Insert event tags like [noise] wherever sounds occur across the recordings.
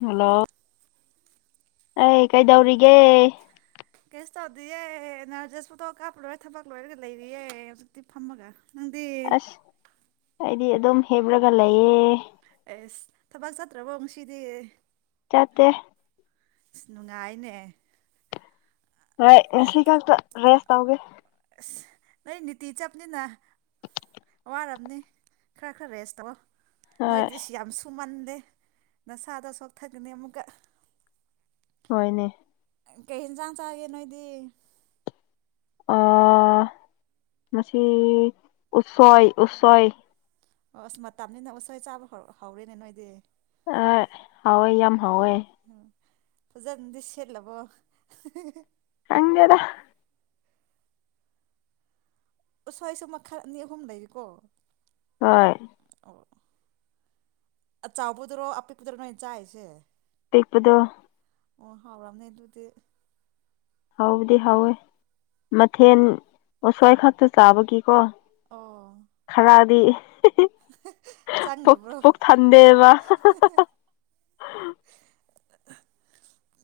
Hello. ꯑꯩ ꯀꯩꯗꯧꯔꯤꯒꯦ꯫ ꯀꯦꯁꯨ ꯇꯧꯗꯤꯌꯦ ꯑꯦꯅꯥꯔꯖꯦꯁ ꯐꯣꯇꯣ ꯀꯥꯞꯄ ꯂꯣꯏꯔ ꯊꯕꯛ ꯂꯣꯏꯔꯒ ꯂꯩꯔꯤꯌꯦ ꯍꯧꯖꯤꯛꯇꯤ ꯐꯝꯃꯒ꯫ ꯅꯪꯗꯤ ꯑꯁ ꯑꯩ ꯗꯤ ꯑꯗꯨꯝ ꯍꯤꯞꯂꯒ ꯂꯩꯌꯦ ꯊꯕꯛ ꯆꯥꯠꯇ꯭ꯔꯕꯣ ꯉꯁꯤꯗꯤ ꯆꯠꯇꯦ ꯑꯁ ꯅꯨꯡꯉꯥꯏꯅꯦ ꯍꯣꯏ ꯉꯁꯤ ꯈꯛꯇ ꯔꯦꯁ ꯇꯧꯒꯦ ꯑꯁ ꯅꯣꯏ ꯅꯤꯇꯤ ꯆꯞꯅꯤꯅ ꯋꯥꯔꯝꯅꯤ ꯈꯔ ꯈꯔ ꯔꯦꯁ ꯇꯧꯑꯣ ꯍꯣꯏ ꯅꯣꯏꯗꯤꯁꯤ ꯌꯥꯝ ꯁꯨꯃꯟ ꯅꯁꯥꯗ ꯁꯣꯛꯊꯒꯅꯤ ꯑꯃꯨꯛꯀ ꯍꯣꯏꯅꯦ ꯀꯩ ꯌꯦꯟꯁꯥꯡ ꯆꯥꯒꯦ ꯅꯣꯏꯗꯤ ꯑ ꯉꯁꯤ ꯎꯁꯣꯏ ꯎꯁꯣꯏ ꯑꯁ ꯃꯇꯝꯅꯤꯅ ꯎꯁꯣꯏ ꯆꯥꯕ ꯍꯧ ꯍꯧꯔꯦꯅꯦ ꯅꯣꯏꯗꯤ ꯍꯥꯎꯑꯦ ꯌꯥꯝ ꯍꯥꯎꯋꯦ ꯐꯖꯅꯥꯗꯤ ꯁꯦꯠꯂꯥꯕꯣ ꯍꯪꯗꯦꯗ ꯎꯁꯣꯏꯁꯨ ꯃꯈꯜ ꯑꯅꯤ ꯑꯍꯨꯝ ꯂꯩꯔꯤꯀꯣ ꯍꯣꯏ ꯑꯆꯥꯎꯕꯥꯗꯨꯔꯣ ꯑꯄꯤꯛꯄꯗꯔꯣ ꯅꯣꯏ ꯆꯥꯏꯁꯦ ꯄꯤꯛꯄꯗꯣ ꯑꯣ ꯍꯥꯥꯎꯔꯝꯅꯤ ꯗꯨꯗꯤ ꯍꯥꯎꯕꯨꯗꯤ ꯍꯥꯎꯋꯦ ꯃꯊꯦꯜ ꯎꯁꯣꯏ ꯈꯛꯇ ꯆꯥꯕꯒꯤ ꯀꯣ ꯑꯣ ꯊꯜꯂꯥꯗꯤ ꯄꯨꯛ ꯆꯪꯗꯕ꯭ꯔꯣ ꯄꯨꯛ ꯊꯟꯗꯦꯕ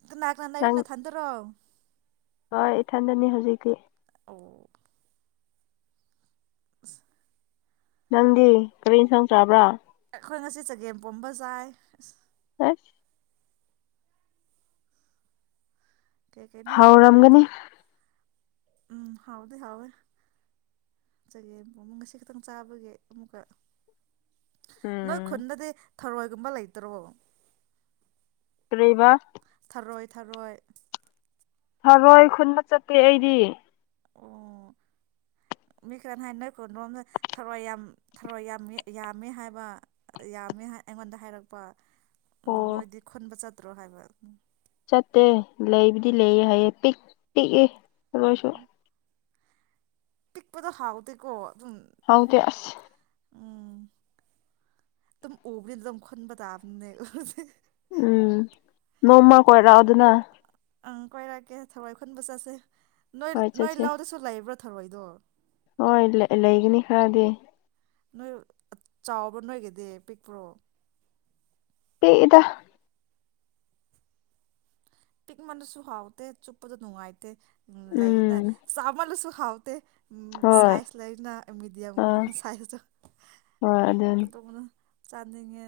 ꯀꯅꯥ ꯀꯅꯥ ꯂꯩꯔꯤꯞ ꯅꯪ ꯅꯊꯟꯗꯔꯣ ꯍꯣꯏ ꯏꯊꯟꯗꯅꯤ ꯍꯧꯖꯤꯛꯇꯤ ꯑꯣ [inaudible] ꯅꯪꯗꯤ ꯀꯔꯤ ꯏꯟꯁꯥꯡ ꯆꯥꯕ꯭ꯔꯥ ꯑꯩꯈꯣꯏ ꯉꯁꯤ ꯆꯒꯦꯝ ꯄꯣꯝꯕ ꯆꯥꯏ ꯍꯦꯁ ꯀꯦꯀꯦꯅꯣ ꯇꯦꯒꯤꯜ ꯊꯥ ꯍꯥꯎꯔꯝꯒꯅꯤ ꯎꯝ ꯍꯥꯎꯗꯤ ꯍꯥꯎꯋꯦ ꯆꯒꯦꯝ ꯄꯣꯡꯕ ꯉꯁꯤ ꯈꯤꯇꯪ ꯆꯥꯕꯒꯤ ꯑꯃꯨꯛꯀ ꯅꯣꯏ ꯎꯝ ꯈꯨꯟꯗꯗꯤ ꯊꯔꯣꯏꯒꯨꯝꯕ ꯂꯩꯇꯔꯣ ꯀꯔꯤꯕ ꯊꯔꯣꯏ ꯊꯔꯣꯏ ꯊꯔꯣꯏ ꯈꯨꯟꯕ ꯆꯠꯇꯦ ꯑꯩꯗꯤ ꯑꯣ ꯃꯤ ꯈꯔꯅ ꯍꯥꯏ ꯅꯣꯏ ꯈꯨꯟꯔꯣꯝꯗ ꯊꯔꯣꯏ ꯌꯥꯝ ꯊꯔꯣꯏ ꯌꯥꯝꯃꯤ ꯌꯥꯝꯃꯦ ꯍꯥꯏꯕ ꯌꯥꯝꯃꯦ ꯍꯥ ꯑꯩꯉꯣꯟꯗ ꯍꯥꯏꯔꯛꯄ ꯑꯗꯣ ꯑꯣ ꯅꯣꯏꯗꯤ ꯈꯨꯟꯕ ꯆꯠ ꯇ꯭ꯔꯣ ꯍꯥꯏꯕ ꯎꯝ ꯆꯠꯇꯦ ꯂꯩꯕꯨꯗꯤ ꯂꯩꯌꯦ ꯍꯥꯏꯌꯦ ꯄꯤꯛ ꯄꯤꯛꯏ꯫ ꯊꯔꫭꯏꯁꯨ ꯄꯤꯛꯄꯗꯣ ꯍꯥꯎꯇꯦꯀꯣ꯫ ꯑꯗꯨꯝ ꯍꯥꯎꯇꯦ ꯑꯁ꯫ ꯎꯝ ꯇꯨꯝ ꯎꯕꯅꯤꯅ ꯑꯗꯨꯝ ꯈꯨꯟꯕ ꯇꯥꯕꯅꯦ꯫ ꯎꯝ ꯅꯣꯡꯃ ꯀꯣꯏꯔꯛꯑꯣꯗꯅ꯫ ꯑꯪ ꯀꯣꯏꯔꯛꯀꯦ ꯊꯔꯣꯏ ꯈꯨꯟꯕ ꯆꯠꯁꯦ꯫ ꯅꯣꯏ ꯍꯣꯏ ꯅꯣꯏ ꯆꯠꯁꯦ ꯂꯧꯗꯁꯨ ꯂꯩꯕ꯭ꯔꯣ꯫ ꯊꯔꯣꯏꯗꯣ ꯍꯣꯏ ꯂꯩ ꯂꯩꯒꯅꯤ ꯈꯔꯗꯤ꯫ ꯅꯣꯏ ꯆꯥꯎꯕ꯭ꯔꯣ ꯅꯣꯏꯒꯤꯗꯤ ꯄꯤꯛꯄ꯭ꯔꯣ꯫ ꯄꯤꯛꯏꯗ꯫ ꯄꯤꯛꯃꯟꯅꯁꯨ ꯍꯥꯎꯇꯦ ꯆꯨꯞꯄꯗꯨ ꯅꯨꯡꯉꯥꯢ ꯇꯦ ꯂꯩꯌꯦꯅ ꯎꯝ ꯆꯥꯃꯜꯂꯁꯨ ꯍꯥꯎꯇꯦ꯫ ꯎꯝ ꯍꯣꯏ ꯁꯥꯏꯁ ꯂꯩꯌꯦꯅ ꯃꯤꯗꯤꯌꯝ ꯑꯥ ꯁꯥꯏꯁꯇꯣ ꯍꯣꯏ ꯑꯗꯨꯅꯤ ꯑꯗꯨꯒꯨꯝꯗꯣ꯫ ꯆꯥꯅꯤꯡꯉꯦ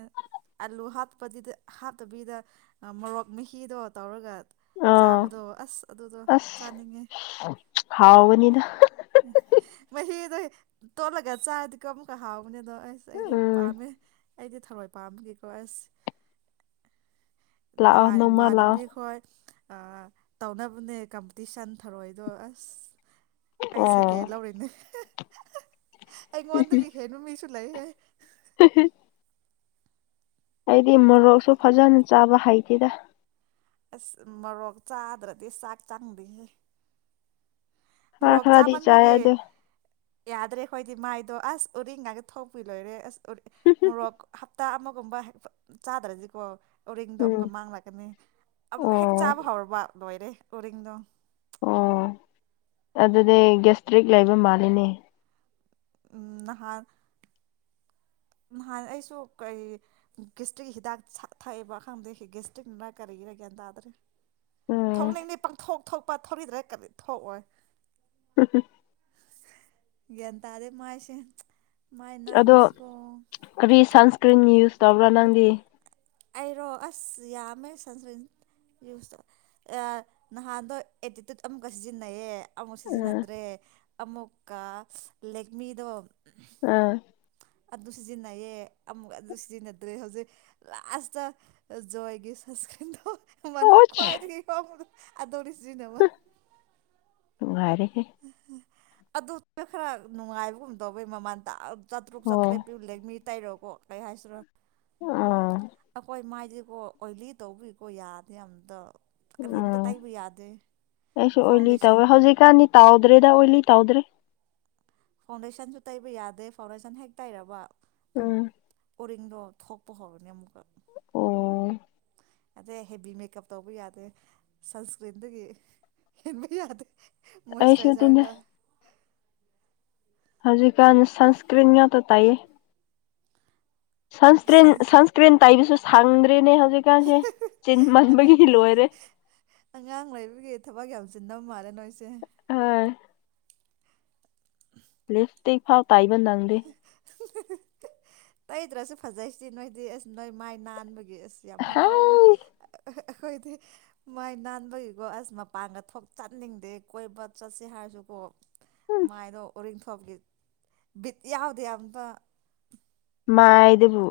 ꯑꯥꯂꯨ ꯍꯥꯞꯄꯗꯤꯗ ꯍꯥꯞꯇꯕꯤꯗ ꯑꯥ ꯃꯣꯔꯣꯛ ꯃꯍꯤꯗꯣ ꯇꯧꯔꯒ ꯑꯥ ꯆꯥꯕꯗꯣ ꯑꯁ ꯑꯗꯨꯗꯣ ꯑꯁ ꯆꯥꯅꯤꯡꯉꯦ ꯍꯥꯎꯒꯅꯤꯗ ꯃꯍꯤꯗꯣ꯫ ꯇꯣꯠꯂꯒ ꯆꯥꯔꯗꯤꯀꯣ ꯑꯃꯨꯛꯀ ꯍꯥꯎ ꯃꯅꯦꯗꯣ ꯑꯩꯁ ꯑꯩꯗꯤ ꯎꯝ ꯄꯥꯝꯃꯦ꯫ ꯑꯩꯗꯤ ꯊꯔꫭꯏ ꯄꯥꯝꯕꯒꯤ ꯀꯣ ꯑꯁ ꯂꯥꯛ ꯑꯣ ꯅꯣꯡꯃꯥ ꯂꯥꯛ ꯑꯣ꯫ ꯑ ꯇꯧꯅꯕꯅꯦ ꯀꯝꯄꯤꯇꯤꯁꯟ ꯊꯧꯔꯣꯏꯗꯣ ꯑꯁ꯫ ꯑꯩ ꯁꯀꯦꯟ ꯑꯣ ꯂꯧꯔꯤꯅꯦ꯫ ꯑꯩꯉꫭꯟꯗꯒꯤ ꯍꯦꯟꯕ ꯃꯤꯁꯨ ꯂꯩꯌꯦ [inaudible] [unintelligible] ꯑꯩꯗꯤ ꯃꯣꯔꯣꯛꯁꯨ ꯐꯖꯅ ꯆꯥꯕ ꯍꯩꯇꯦꯗ꯫ ꯑꯁ ꯃꯣꯔꯣꯛ ꯆꯥꯗ꯭ꯔꯗꯤ ꯆꯥꯛ ꯆꯪꯗꯦꯍꯦ꯫ ꯈꯔꯥ ꯃꯣꯔꯣꯛ ꯈꯔꯗꯤ ꯆꯥꯃꯟꯕꯒꯤ ꯆꯥꯌꯥꯗꯦ꯫ ꯌꯥꯗ꯭ꯔꯦ ꯑꯩꯈꯣꯏꯗꯤ ꯃꯥꯏꯗꯣ ꯑꯁ ꯎꯔꯤꯡꯅꯒ ꯊꯣꯛꯄꯤ ꯂꯣꯏꯔꯦ ꯑꯁ ꯎ ꯃꯣꯔꯣꯛ ꯍꯞꯇꯥ ꯑꯃꯒꯨꯝꯕ ꯆꯥꯗ꯭ꯔꯗꯤꯀꯣ ꯎꯔꯤꯡꯗꯣ ꯎꯝ ꯑꯃꯨꯛꯀ ꯃꯥꯡꯂꯛꯀꯅꯤ ꯑꯃꯨꯛꯀ ꯍꯦꯛ ꯑꯣ ꯆꯥꯕ ꯍꯧꯔꯕ ꯂꯣꯏꯔꯦ꯫ ꯎꯔꯤꯡꯗꫭ ꯑꯣ ꯑꯗꯨꯗꯤ ꯒꯦꯁꯇ꯭ꯔꯤꯛ ꯂꯩꯕ ꯃꯥꯜꯂꯤꯅꯦ꯫ ꯅꯍꯥꯟ ꯅꯍꯥꯟ ꯑꯩꯁꯨ ꯀꯔꯤ ꯒꯤꯁꯇ꯭ꯔꯤꯛ ꯍꯤꯗꯥꯛ ꯊꯛꯏꯕ ꯑꯈꯥꯡꯗꯦ ꯒꯤꯁꯇ꯭ꯔꯤꯛꯅꯔ ꯀꯔꯤꯒꯤꯔ ꯒ꯭ꯌꯥꯟ ꯇꯥꯗ꯭ꯔꯦ ꯎꯝ ꯊꯣꯛꯅꯤꯡꯗꯦ ꯄꯥꯡꯊꯣꯛ ꯊꯣꯛꯄ ꯊꯧꯅꯤꯡꯗ꯭ꯔꯦ ꯀꯔꯤ ꯊꯣꯛꯑꯣꯏ ꯒ꯭ꯌꯥꯟ ꯇꯥꯗꯦ ꯃꯥꯏꯁꯦ꯫ ꯃꯥꯌ ꯑꯗꯣ ꯅꯝꯥꯁ‌ꯦ ꯀꯔꯤ ꯁꯟꯁ ꯊꯨꯏꯅꯨꯁ ꯇꯧꯕ꯭ꯔꯥ ꯅꯡꯒꯤ ꯑꯩꯔꯣ ꯑꯁ ꯌꯥꯝꯃꯦ ꯁꯟꯁꯀ꯭ꯔꯤꯟ ꯌꯨꯁꯧ ꯅꯍꯥꯟꯗꯣ ꯑꯦꯇꯤꯇ꯭ꯌꯨꯠ ꯑꯃꯨꯛꯀ ꯁꯤꯖꯤꯟꯅꯩꯌꯦ ꯑꯃꯨꯛ ꯎꯝ ꯁꯤꯖꯤꯟꯅꯗ꯭ꯔꯦ ꯑꯃꯨꯛꯀ ꯂꯦꯛꯃꯤꯗꯣ ꯎꯝ ꯑꯗꯨ ꯁꯤꯖꯤꯟꯅꯩꯑꯌꯦ ꯑꯃꯨꯛ ꯑꯗꯨ ꯁꯤꯖꯤꯟꯅꯗ꯭ꯔꯦ ꯍꯧꯖꯤꯛ ꯂꯥꯁꯇ ꯑꯥꯖꯣꯏꯒꯤ ꯁꯦꯒꯤꯟ ꯍꯣ ꯃꯥꯃꯟ ꯑꯣꯁ ꯈꯋꯥꯥꯏꯗꯒꯤ ꯍꯣꯡꯕꯗꯨ ꯑꯗ‌ꯧꯔꯤ ꯁꯤꯖꯤꯅꯕꯥ ꯅꯨꯉꯥꯏꯔꯤ [unintelligible] ꯑꯗꯨꯅꯥ ꯈꯔ ꯅꯨꯡꯉꯥꯏꯕꯒꯨꯝ ꯇꯧꯏ ꯃꯃꯜ ꯇꯥꯛ ꯆꯥꯇꯔꯨꯛ ꯑꯣ ꯆꯥꯇꯥꯔꯦꯠ ꯄꯤ ꯂꯩꯒꯃꯤꯠ ꯇꯥꯏꯔꯣꯀꯣ ꯀꯩ ꯍꯥꯏꯁꯤꯔꯣ ꯎꯃ ꯑꯥ ꯑꯩꯈꯣꯏ ꯃꯥꯏꯗꯤ ꯀꯣ ꯑꯣꯏꯂꯤ ꯇꯧꯕꯤꯀꯣ ꯌꯥꯗꯦ ꯑꯝꯇ ꯎꯝ ꯀꯔꯤꯝꯇ ꯇꯩꯕ ꯌꯥꯗꯦ ꯑꯩꯁꯨ ꯑꯣꯏꯂꯤ ꯐꯥꯎꯟꯗꯦꯁꯟ ꯇꯧꯋꯦ ꯍꯧꯖꯤꯛꯀꯥꯟꯅꯤ ꯇꯥꯎꯗ꯭ꯔꯦꯗ ꯑꯣꯏ ꯂꯤ ꯇꯥꯎꯗ꯭ꯔꯦ ꯐꯥꯎꯟꯗꯦꯁꯟꯁꯨ ꯇꯩꯕ ꯌꯥꯗꯦ ꯐꯥꯎꯟꯗꯦꯁꯟ ꯍꯦꯛ ꯇꯩꯔꯕ ꯎꯝ ꯑꯣꯔꯤꯡꯗꯣ ꯊꯣꯛꯄ ꯍꯧꯔꯅꯤ ꯑꯃꯨꯛꯀ ꯑꯣ ꯑꯗꯩ ꯍꯦꯚꯤ ꯃꯦꯀꯞ ꯇꯧꯕ ꯌꯥꯗꯦ ꯁꯟꯁꯀ꯭ꯔꯤꯟꯗꯒꯤ ꯍꯦꯟꯕ ꯌꯥꯗꯦ ꯑꯩꯁꯨ ꯑꯗꯨꯅꯦ ꯃꯣꯏꯁꯆꯔꯥꯏꯖꯔꯒ ꯍꯧꯖꯤꯛꯀꯟ ꯁꯟꯁꯀ꯭ꯔꯤꯟ ꯉꯛꯇ ꯇꯤꯏꯌꯦ ꯁꯟꯁꯀ꯭ꯔꯤꯟ ꯁꯟ ꯁꯟꯁꯀ꯭ꯔꯤꯟ ꯇꯥꯏꯕꯤꯁꯨ ꯐꯪꯗ꯭ꯔꯦꯅꯦ ꯍꯧ ꯍꯧꯖꯤꯛꯀꯟꯁꯦ ꯆꯤꯟ ꯑꯉꯥꯡ ꯃꯟꯕꯒꯤ ꯂꯣꯏꯔꯦ ꯁꯤꯟꯕ ꯃꯥꯜꯂꯦ ꯅꯣꯏꯁꯦ ꯑꯥ ꯂꯤꯞ ꯏꯁꯇꯤꯛ ꯐꯥꯎ ꯇꯥꯏꯕ ꯅꯪꯗꯦ ꯇꯩꯗ꯭ꯔꯁꯨ ꯐꯖꯩꯁꯤ ꯅꯣꯏꯗꯤ ꯑꯁ ꯅꯣꯏ ꯃꯥꯏ ꯅꯥꯟꯕꯒꯤ ꯏꯁ ꯌꯥꯝ ꯍꯥꯔꯥꯎꯑꯣ ꯍꯥꯏ ꯑꯩꯈꯣꯏꯗꯤ ꯃꯥꯏ ꯅꯥꯟꯕꯒꯤꯀꯣ ꯑꯁ ꯃꯄꯥꯟꯒ ꯊꯣꯛ ꯆꯠꯅꯤꯡꯗꯦ ꯀꯣꯏꯕ ꯆꯠꯁꯤ ꯍꯥꯏꯔꯁꯨꯀꯣ ꯎꯝ ꯃꯥꯥꯏꯗꯣ ꯑꯣꯏ ꯕꯤꯠ ꯌꯥꯎꯗꯦ ꯑꯃꯇ ꯃꯥꯥꯏꯗꯕꯨꯨ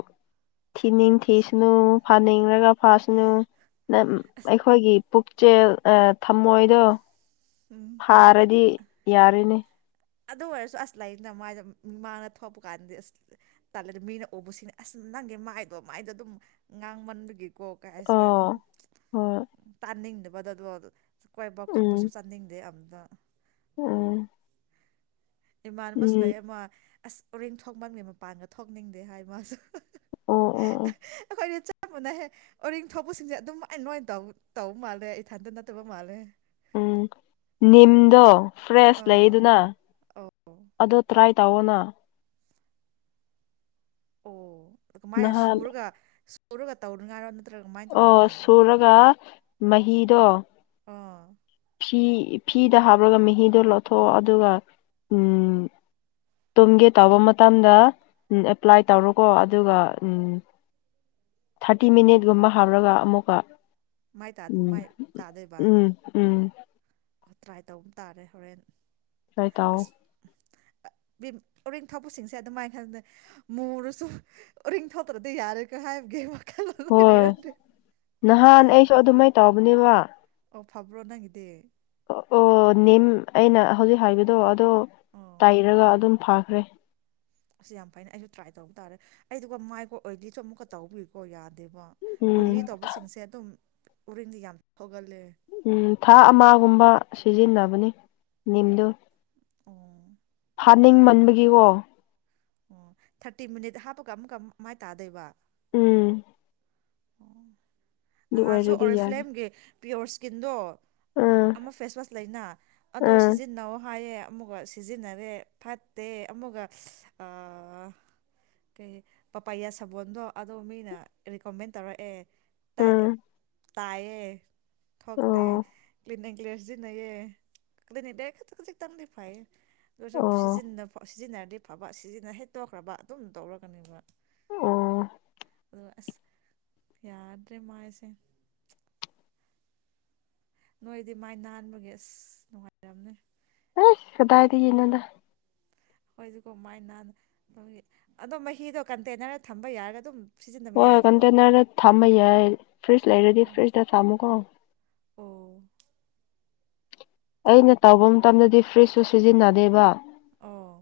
ꯊꯤꯅꯤꯡ ꯑꯁ ꯊꯤꯁꯅꯨ ꯐꯥꯅꯤꯡꯔꯒ ꯐꯥꯁꯤꯅꯨ ꯅ ꯑꯩꯈꯣꯏꯒꯤ ꯄꯨꯛꯆꯦꯜ ꯊꯝꯃꯣꯏꯗꯣ ꯐꯔꯗꯤ ꯌꯥꯔꯦꯅꯦ ꯑꯗꯨ ꯑꯣꯏꯔꯁꯨ ꯑꯁ ꯂꯥꯏꯔꯤꯡꯗ ꯃꯥꯏꯗ ꯃꯤꯃꯥꯡꯗ ꯊꯣꯛꯄ ꯀꯥꯟꯗꯗꯤ ꯑꯁ ꯇꯥꯂ ꯃꯤꯅ ꯎꯕꯁꯤꯡꯅꯤ ꯑꯁ ꯅꯪꯒꯤ ꯃꯥꯏꯗꯣ ꯃꯥꯏꯗꯣ ꯑꯗꯨꯝ ꯉꯥꯡꯃꯟꯕꯒꯤ ꯀꯣ ꯀꯔꯤ ꯍꯥꯏꯁꯤꯔꯥ ꯑꯣ ꯍꯣꯏ ꯇꯥꯅꯤꯡꯗ ꯃꯕ ꯑꯗꯨ ꯀꯣꯏꯕ ꯎꯝ ꯈꯣꯠꯄꯁꯨ ꯆꯥꯅꯤꯡꯗꯦ ꯑꯝ ꯗ [unintelligible] ꯎꯝ ꯏꯃꯥꯟ ꯑꯃꯁꯨ ꯎꯝ ꯂꯩ ꯑꯃ ꯑꯁ ꯎꯔꯤꯡ ꯊꯣꯛꯃꯟꯒꯤ ꯃꯄꯥꯟꯒ ꯊꯣꯛꯅꯤꯡꯗꯦ ꯍꯥꯏ ꯃꯥꯁꯨ ꯑꯣ ꯑꯣ ꯑꯣ ꯑꯩꯈꯣꯏꯅ ꯃꯅꯩ ꯑꯣꯔꯤꯡ ꯊꯣꯛꯄꯁꯤꯡꯁꯦ ꯑꯗꯨꯝ ꯃꯥꯏ ꯅꯥꯏꯅ ꯂꯣꯏ ꯇꯧꯕ ꯃꯥꯜꯂꯦ ꯑꯩ ꯏꯊꯟꯇ ꯅꯠꯇꯕ ꯃꯥꯜꯂꯦ ꯎꯝ ꯅꯤꯝꯗꯣ ꯐ꯭ꯔꯦꯁ ꯑꯥ ꯂꯩꯗꯨꯅ ꯑꯧ ꯑꯣ ꯇ꯭ꯔꯥꯏ ꯇꯧꯅ ꯑꯣ ꯑꯗꯨ ꯃꯥꯏꯅ ꯅꯍꯥꯟ ꯁꯨꯔꯒ ꯇꯧꯔꯒ ꯇꯧꯔ ꯉꯥꯏꯔꯣꯟꯗ ꯑꯣ ꯁꯨꯔꯤꯒ ꯃꯍꯤꯗꯣ ꯑꯥ ꯐꯤ ꯐꯤꯗ ꯍꯥꯞꯄꯂꯒ ꯃꯍꯤꯗꯣ ꯂꯧꯊꯣꯛꯑꯣ ꯑꯗꯨꯒ ꯇꯨꯝꯒꯦ ꯇꯥꯧꯕ ꯃꯇꯝꯗ ꯑꯦꯞꯄ꯭ꯂꯥꯏ ꯇꯧꯔꯣꯀꯣ ꯑꯗꯨꯒ ꯊꯥꯔꯇꯤ ꯃꯤꯅꯤꯠꯒꯨꯝꯕ ꯍꯥꯞꯔꯒ ꯑꯃꯨꯛꯀ ꯃꯥꯏ ꯎꯝ ꯇꯥꯗꯣꯏꯕ ꯎꯝ ꯎꯝ ꯇ꯭ꯔꯥꯏ ꯇꯧꯕ ꯇꯥꯔꯦ ꯍꯣꯔꯦꯟ ꯆꯥꯏ ꯇꯑꯣ ꯑꯁ ꯎꯔꯤꯡ ꯊꯣꯛꯄꯁꯤꯡꯁꯦ ꯑꯗꯨꯃꯥꯏꯅ ꯈꯟꯗꯦ ꯃꯨꯔꯁꯨ ꯎꯔꯤꯡ ꯊꯣꯛꯇ꯭ꯔꯗꯤ ꯌꯥꯔꯦꯀꯣ ꯍꯥꯏꯕꯒꯤ ꯋꯥꯈꯜꯂꯣꯟ ꯂꯣꯏ ꯍꯣꯏ ꯂꯩꯔꯝꯗ꯭ꯔꯦ ꯅꯍꯥꯟ ꯑꯩꯁꯨ ꯑꯗꯨꯃꯥꯏ ꯇꯧꯕꯅꯦꯕ ꯑꯣ ꯐꯥꯕ꯭ꯔꯣ ꯅꯒꯤꯦꯗꯦ ꯑꯣ ꯅꯤꯝ ꯑꯩꯅ ꯍꯧꯖꯤꯛ ꯍꯥꯏꯕꯗꯣ ꯑꯗꯣ ꯑꯣ ꯇꯥꯏꯔꯒ ꯑꯗꯨꯝ ꯐꯥꯈ꯭ꯔꯦ ꯑꯁꯤ ꯌꯥꯝ ꯐꯩ ꯑꯩꯁꯨ ꯇ꯭ꯔꯥꯏ ꯇꯧꯕ ꯇꯥꯔꯦ ꯑꯩꯗꯨꯒ ꯃꯥꯏꯒ ꯑꯣꯏꯂꯤꯁꯨ ꯑꯃꯨꯛꯀ ꯇꯧꯕꯤꯌꯨꯀꯣ ꯌꯥꯅꯤ ꯑꯗꯨꯕꯣ ꯎꯝ ꯑꯣꯏꯂꯤ ꯇꯧꯕꯁꯤꯡꯁꯦ ꯑꯗꯨꯝ ꯎꯔꯤꯡꯗꯤ ꯌꯥꯝ ꯊꯒꯜꯂꯦ ꯎꯝ ꯊꯥ ꯑꯃꯒꯨꯝꯕ ꯁꯤꯖꯤꯟꯅꯕꯅꯤ ꯅꯤꯝꯗꯨ ꯑꯣ ꯍꯥꯅꯤꯡ ꯃꯟꯕꯒꯤꯀꯣ ꯑꯣ ꯊꯥꯔꯇꯤ ꯃꯤꯅꯤꯠ ꯍꯥꯞꯄꯒ ꯑꯃꯨꯛꯀ ꯃꯥꯏ ꯇꯥꯗꯣꯏꯕ ꯎꯝ ꯑꯗꯨ ꯅꯍꯥꯁꯨ ꯑꯣꯏꯔꯗꯤ ꯌꯥꯔꯦ ꯑꯣꯔꯐ꯭ꯂꯦꯝꯒꯤ ꯄꯤꯌꯣꯔ ꯏꯁꯀꯤꯟꯗꯣ ꯎꯝ ꯑꯃ ꯐꯦꯁꯋꯥꯁ ꯂꯩꯅ ꯑꯗꯣ ꯎꯝ ꯁꯤꯖꯤꯟꯅꯧ ꯍꯥꯏꯌꯦ ꯑꯃꯨꯒ ꯁꯤꯖꯤꯟꯅꯔꯦ ꯐꯠꯇꯦ ꯑꯃꯒ ꯀꯩ ꯄꯄꯥꯌꯥ ꯁꯥꯕꯣꯟꯗꯣ ꯑꯗꯣ ꯃꯤꯅ ꯔꯤꯀꯃꯦꯟ ꯇꯧꯔꯛꯑꯦ ꯇꯥꯏ ꯎꯝ ꯇꯌꯦ ꯍꯇꯦ ꯑꯣ ꯀ꯭ꯂꯤꯌꯥꯅꯤꯛ [unintelligible] ꯀꯦꯁꯖꯤ ꯅꯌꯦ ꯀꯅꯤ ꯗꯦ ꯀ ꯀꯖꯤ ꯇꯥꯡꯂꯤ ꯐꯥꯏ ꯁꯨ ꯑꯣ ꯁꯤꯖꯤꯟꯅ ꯁꯤꯖꯤꯟꯅꯔ ꯗꯤꯐꯕ ꯁꯤꯖꯤꯟꯅ ꯍꯦꯛꯇꯣꯛꯈ꯭ꯔꯕ ꯑꯗꯨꯝ ꯇꯧꯔꯒꯅꯦꯕ ꯑꯥ ꯑ ꯑꯁ ꯌꯥꯗ꯭ꯔꯦ ꯃꯥꯌꯁꯦ ꯅꯣꯏꯗꯤ ꯃꯥꯏ ꯅꯥꯟꯕꯒꯤ ꯑꯁ ꯅꯨꯡꯉꯥꯏꯔꯝꯅꯦ ꯀꯗꯥꯏꯗ ꯏꯅꯥꯗ ꯍꯣꯏꯗꯤ ꯀꯃꯥꯏꯅ ꯑꯗꯣ ꯃꯍꯤꯗꯣ ꯀꯟꯇꯦꯟꯅꯔꯗ ꯊꯝꯕ ꯌꯥꯔꯒ ꯑꯗꯨꯝ ꯁꯤꯖꯤꯟꯅꯕ ꯍꯣꯏ ꯌꯥꯏꯗꯀꯣ ꯀꯟꯇꯦꯟꯅꯔꯗ ꯊꯥꯃꯩ ꯌꯥꯏ ꯐ꯭ꯔꯤꯖ ꯂꯩꯔꯗꯤ ꯑꯣ ꯐ꯭ꯔꯤꯖꯇ ꯊꯝꯃꯨꯀꯣ ꯑꯣ ꯑꯩꯅ ꯇꯧꯕ ꯃꯇꯝꯗꯗꯤ ꯐ꯭ꯔꯤꯖꯁꯨ ꯁꯤꯖꯤꯟꯅꯗꯦꯕ ꯑꯣ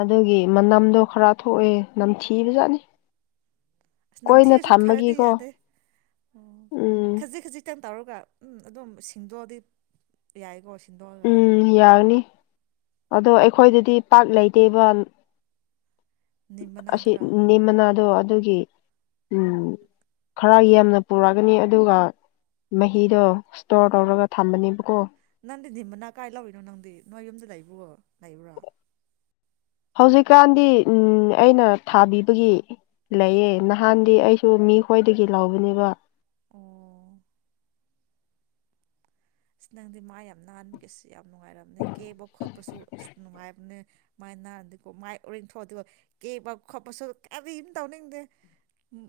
ꯑꯗꯨꯒꯤ ꯃꯅꯝꯗꯣ ꯈꯔ ꯊꯣꯛꯑꯦ ꯅꯝꯊꯤꯕꯖꯥꯠꯅꯤ ꯑꯁ ꯀꯣꯏꯅ ꯅꯝꯊꯤꯔꯁꯨ ꯐꯔꯗꯤ ꯊꯝꯕꯒꯤꯀꯣ ꯌꯥꯗꯦ ꯎꯝ ꯈꯖꯤꯛ ꯈꯖꯤꯛꯇꯪ ꯇꯧꯔꯒ ꯎꯝ ꯑꯗꯨꯝ ꯁꯤꯡꯗꯣꯛꯑꯗꯤ ꯌꯥꯏꯀꯣ ꯁꯤꯡꯗꯣꯛꯑꯒ ꯎꯝ ꯌꯥꯒꯅꯤ ꯑꯗꯣ ꯎꯝ ꯑꯩꯈꯣꯏꯗꯗꯤ ꯄꯥꯛ ꯂꯩꯇꯦꯕ ꯅꯤꯝ ꯑꯁꯤ ꯃꯅꯥꯗꯨꯔꯥ ꯅꯤꯝ ꯃꯅꯥꯗꫭ ꯑꯗꯨꯒꯤ ꯎꯝ ꯈꯔ ꯌꯥꯝꯅ ꯄꯨꯔꯛꯒꯅꯤ ꯑꯗꯨꯒ ꯃꯍꯤꯗꯣ ꯁꯇꯣꯔ ꯑꯣ ꯇꯧꯔꯒ ꯊꯝꯕꯅꯦꯕꯀꯣ ꯅꯪꯗꯤ ꯅꯤꯝ ꯃꯅꯥ ꯀꯥꯏ ꯂꯧꯔꯤꯅꯣ ꯅꯪꯗꯤ ꯅꯣꯏ ꯌꯨꯝꯗ ꯂꯩꯕ꯭ꯔꯣ ꯂꯩꯕ꯭ꯔꯥ ꯍꯧꯖꯤꯛꯀꯥꯟꯗꯤ ꯑꯩꯅ ꯊꯥꯕꯤꯕꯒꯤ ꯂꯩꯌꯦ ꯅꯍꯥꯟꯗꯤ ꯑꯩꯁꯨ ꯃꯤ ꯈꯣꯏꯗꯒꯤ ꯂꯧꯕꯅꯦꯕ ꯑꯣ ꯁ ꯅꯪꯗꯤ ꯃꯥꯏ ꯌꯥꯝ ꯅꯥꯟꯕꯒꯤ ꯑꯁ ꯌꯥꯝ ꯅꯨꯡꯉꯥꯏꯔꯕꯅꯦ ꯀꯦꯕ ꯈꯣꯠꯄꯁꯨ ꯑꯁ ꯅꯨꯡꯉꯥꯏꯕꯅꯦ ꯃꯥꯏ ꯅꯥꯟꯗꯦꯀꯣ ꯃꯥꯏ ꯑꯣꯔꯤꯡ ꯊꯣꯛꯑꯗꯤꯀꯣ ꯀꯦꯕ ꯈꯣꯠꯄꯁꯨ ꯀꯔꯤꯝ ꯇꯧꯅꯤꯡꯗꯦ ꯎꯝ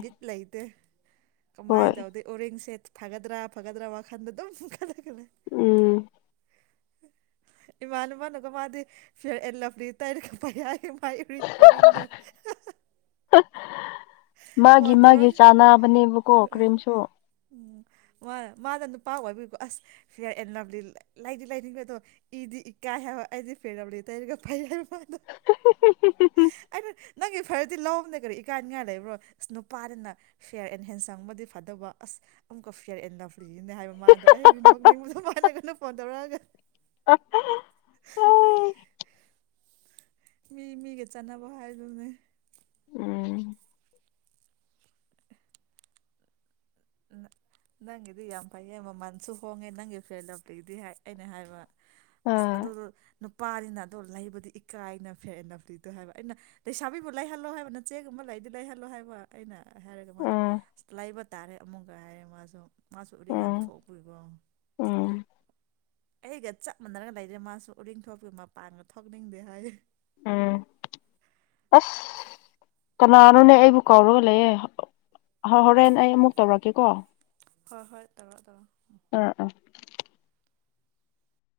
ꯕꯤꯠ ꯂꯩꯇꯦ ꯍꯣꯏ ꯀꯃꯥꯏꯗꯧꯗꯩ ꯑꯣꯔꯤꯁꯦ ꯐꯒꯗ꯭ꯔꯥ ꯐꯒꯗ꯭ꯔꯥ ꯋꯥꯈꯟꯗ ꯑꯗꯨꯝ ꯈꯜꯂꯒ ꯂꯩ ꯎꯝ ꯏꯃꯥꯟꯅꯕꯅꯀꫭ ꯃꯥꯗꯤ ꯐꯦꯔ ꯑꯦꯟ ꯂꯐꯂꯤ ꯇꯩꯔꯒ ꯐꯩ ꯍꯥꯏ ꯃꯥꯒꯤ ꯐꯣꯟ ꯃꯥꯒꯤ ꯇꯧꯔꯒ ꯆꯥꯅꯕꯅꯦꯕꯀꯣ ꯀ꯭ꯔꯤꯝꯁꯨ ꯎꯝ ꯃꯥ ꯃꯥꯅ ꯅꯨꯄꯥ ꯑꯣꯏꯕꯩꯀꫭ ꯑꯁ ꯐꯦꯔ ꯑꯦꯟ ꯂꯐꯂꯤ ꯂꯩꯗꯤ ꯂꯩꯅꯤꯡꯕꯗꯣ ꯏꯗꯤ ꯏꯀꯥꯏ ꯍꯥꯏꯕ ꯑꯩꯗꯤ ꯐꯦꯟ ꯂꯐꯂꯤ ꯇꯩꯔꯒ ꯐꯩ ꯍꯥꯏ ꯑꯗꯨ ꯑꯩꯅ ꯅꯪꯒꯤ ꯐꯔꯗꯤ ꯂꯧꯑꫭꯅꯦ ꯀꯔꯤ ꯏꯀꯥꯏꯅꯤꯡꯉꯥꯏ ꯂꯩꯕ ꯔꯣ ꯑꯁ ꯅꯨꯄꯥꯗꯤꯅ ꯐꯤꯌꯔ ꯑꯦꯟ ꯍꯦꯟꯁꯝ ꯒꯗꯤ ꯐꯗꯧꯕ ꯑꯁ ꯑꯃꯨꯛꯀ ꯐꯤꯌꯔ ꯑꯦꯟ ꯂꯐ ꯂꯤꯅꯦ ꯍꯥꯏꯕ ꯃꯥꯗꯣ ꯑꯩ ꯅꯣꯛꯅꯤꯡꯕꯗꯣ ꯃꯥꯅ ꯑꯩꯉꫭꯟꯗ ꯐꯣꯟ ꯇꯧꯔꯑꯒ [inaudible] ꯃꯤ ꯃꯤꯒ ꯆꯥꯟꯅꯕ ꯍꯥꯏꯗꯨꯅꯦ ꯎꯝ ꯅꯪꯒꯤꯗꯤ ꯌꯥꯝ ꯐꯩꯌꯦ ꯃꯃꯜꯁꯨ ꯍꯣꯡꯉꯦ ꯅꯪꯒꯤ ꯐꯦꯔ ꯂꯐꯂꯤꯗꯤ ꯍꯥꯏ ꯑꯩꯅ ꯍꯥꯏꯕ ꯑꯁ ꯑꯥ ꯑꯗꯨꯗꯨ ꯅꯨ ꯄꯥꯅꯤꯅ ꯑꯗꯣ ꯂꯩꯕꯗꯤ ꯏꯀꯥꯏꯅ ꯐꯦꯔ ꯑꯦꯟ ꯂꯐꯂꯤꯗꫭ ꯍꯥꯏꯕ ꯑꯩꯅ ꯂꯩꯁꯥꯕꯤꯕꯨ ꯂꯩꯍꯜꯂꯣ ꯍꯥꯏꯕ ꯅꯆꯦꯒꯨꯝꯕ ꯂꯩꯗꯤ ꯂꯩꯍꯜꯂꯣ ꯍꯥꯏꯕ ꯑꯩꯅ ꯍꯥꯔꯒ ꯃꯥꯅ ꯎꯝ ꯂꯩꯕ ꯇꯥꯔꯦ ꯑꯃꯨꯛꯀ ꯍꯥꯏꯔꯦ ꯃꯥꯁꯨ ꯃꯥꯁꯨ ꯎꯔꯤꯡ ꯌꯥꯝ ꯎꯝ ꯊꯣꯛꯄꯒꯤꯀꫭ ꯎꯝ ꯑꯩꯒ ꯆꯞ ꯃꯥꯟꯅꯔꯒ ꯂꯩꯔꯦ ꯃꯥꯁꯨ ꯎꯔꯤꯡ ꯊꯣꯛꯄꯒꯤ ꯃꯄꯥꯟꯒ ꯊꯣꯛꯅꯤꯡꯗꯦ ꯍꯥꯏ ꯎꯝ ꯑꯁ ꯀꯅꯥꯅꯣꯅꯦ ꯑꯩꯕꯨ ꯀꯧꯔꯒ ꯂꯩꯌꯦ ꯍ ꯍꯣꯔꯦꯟ ꯑꯩ ꯑꯃꯨꯛ ꯇꯧꯔꯛꯀꯦꯀꯣ ꯍꯣꯏ ꯍꯣꯏ ꯇꯧꯔꫭ ꯇꯧꯔꫭ ꯑꯥ ꯑꯥ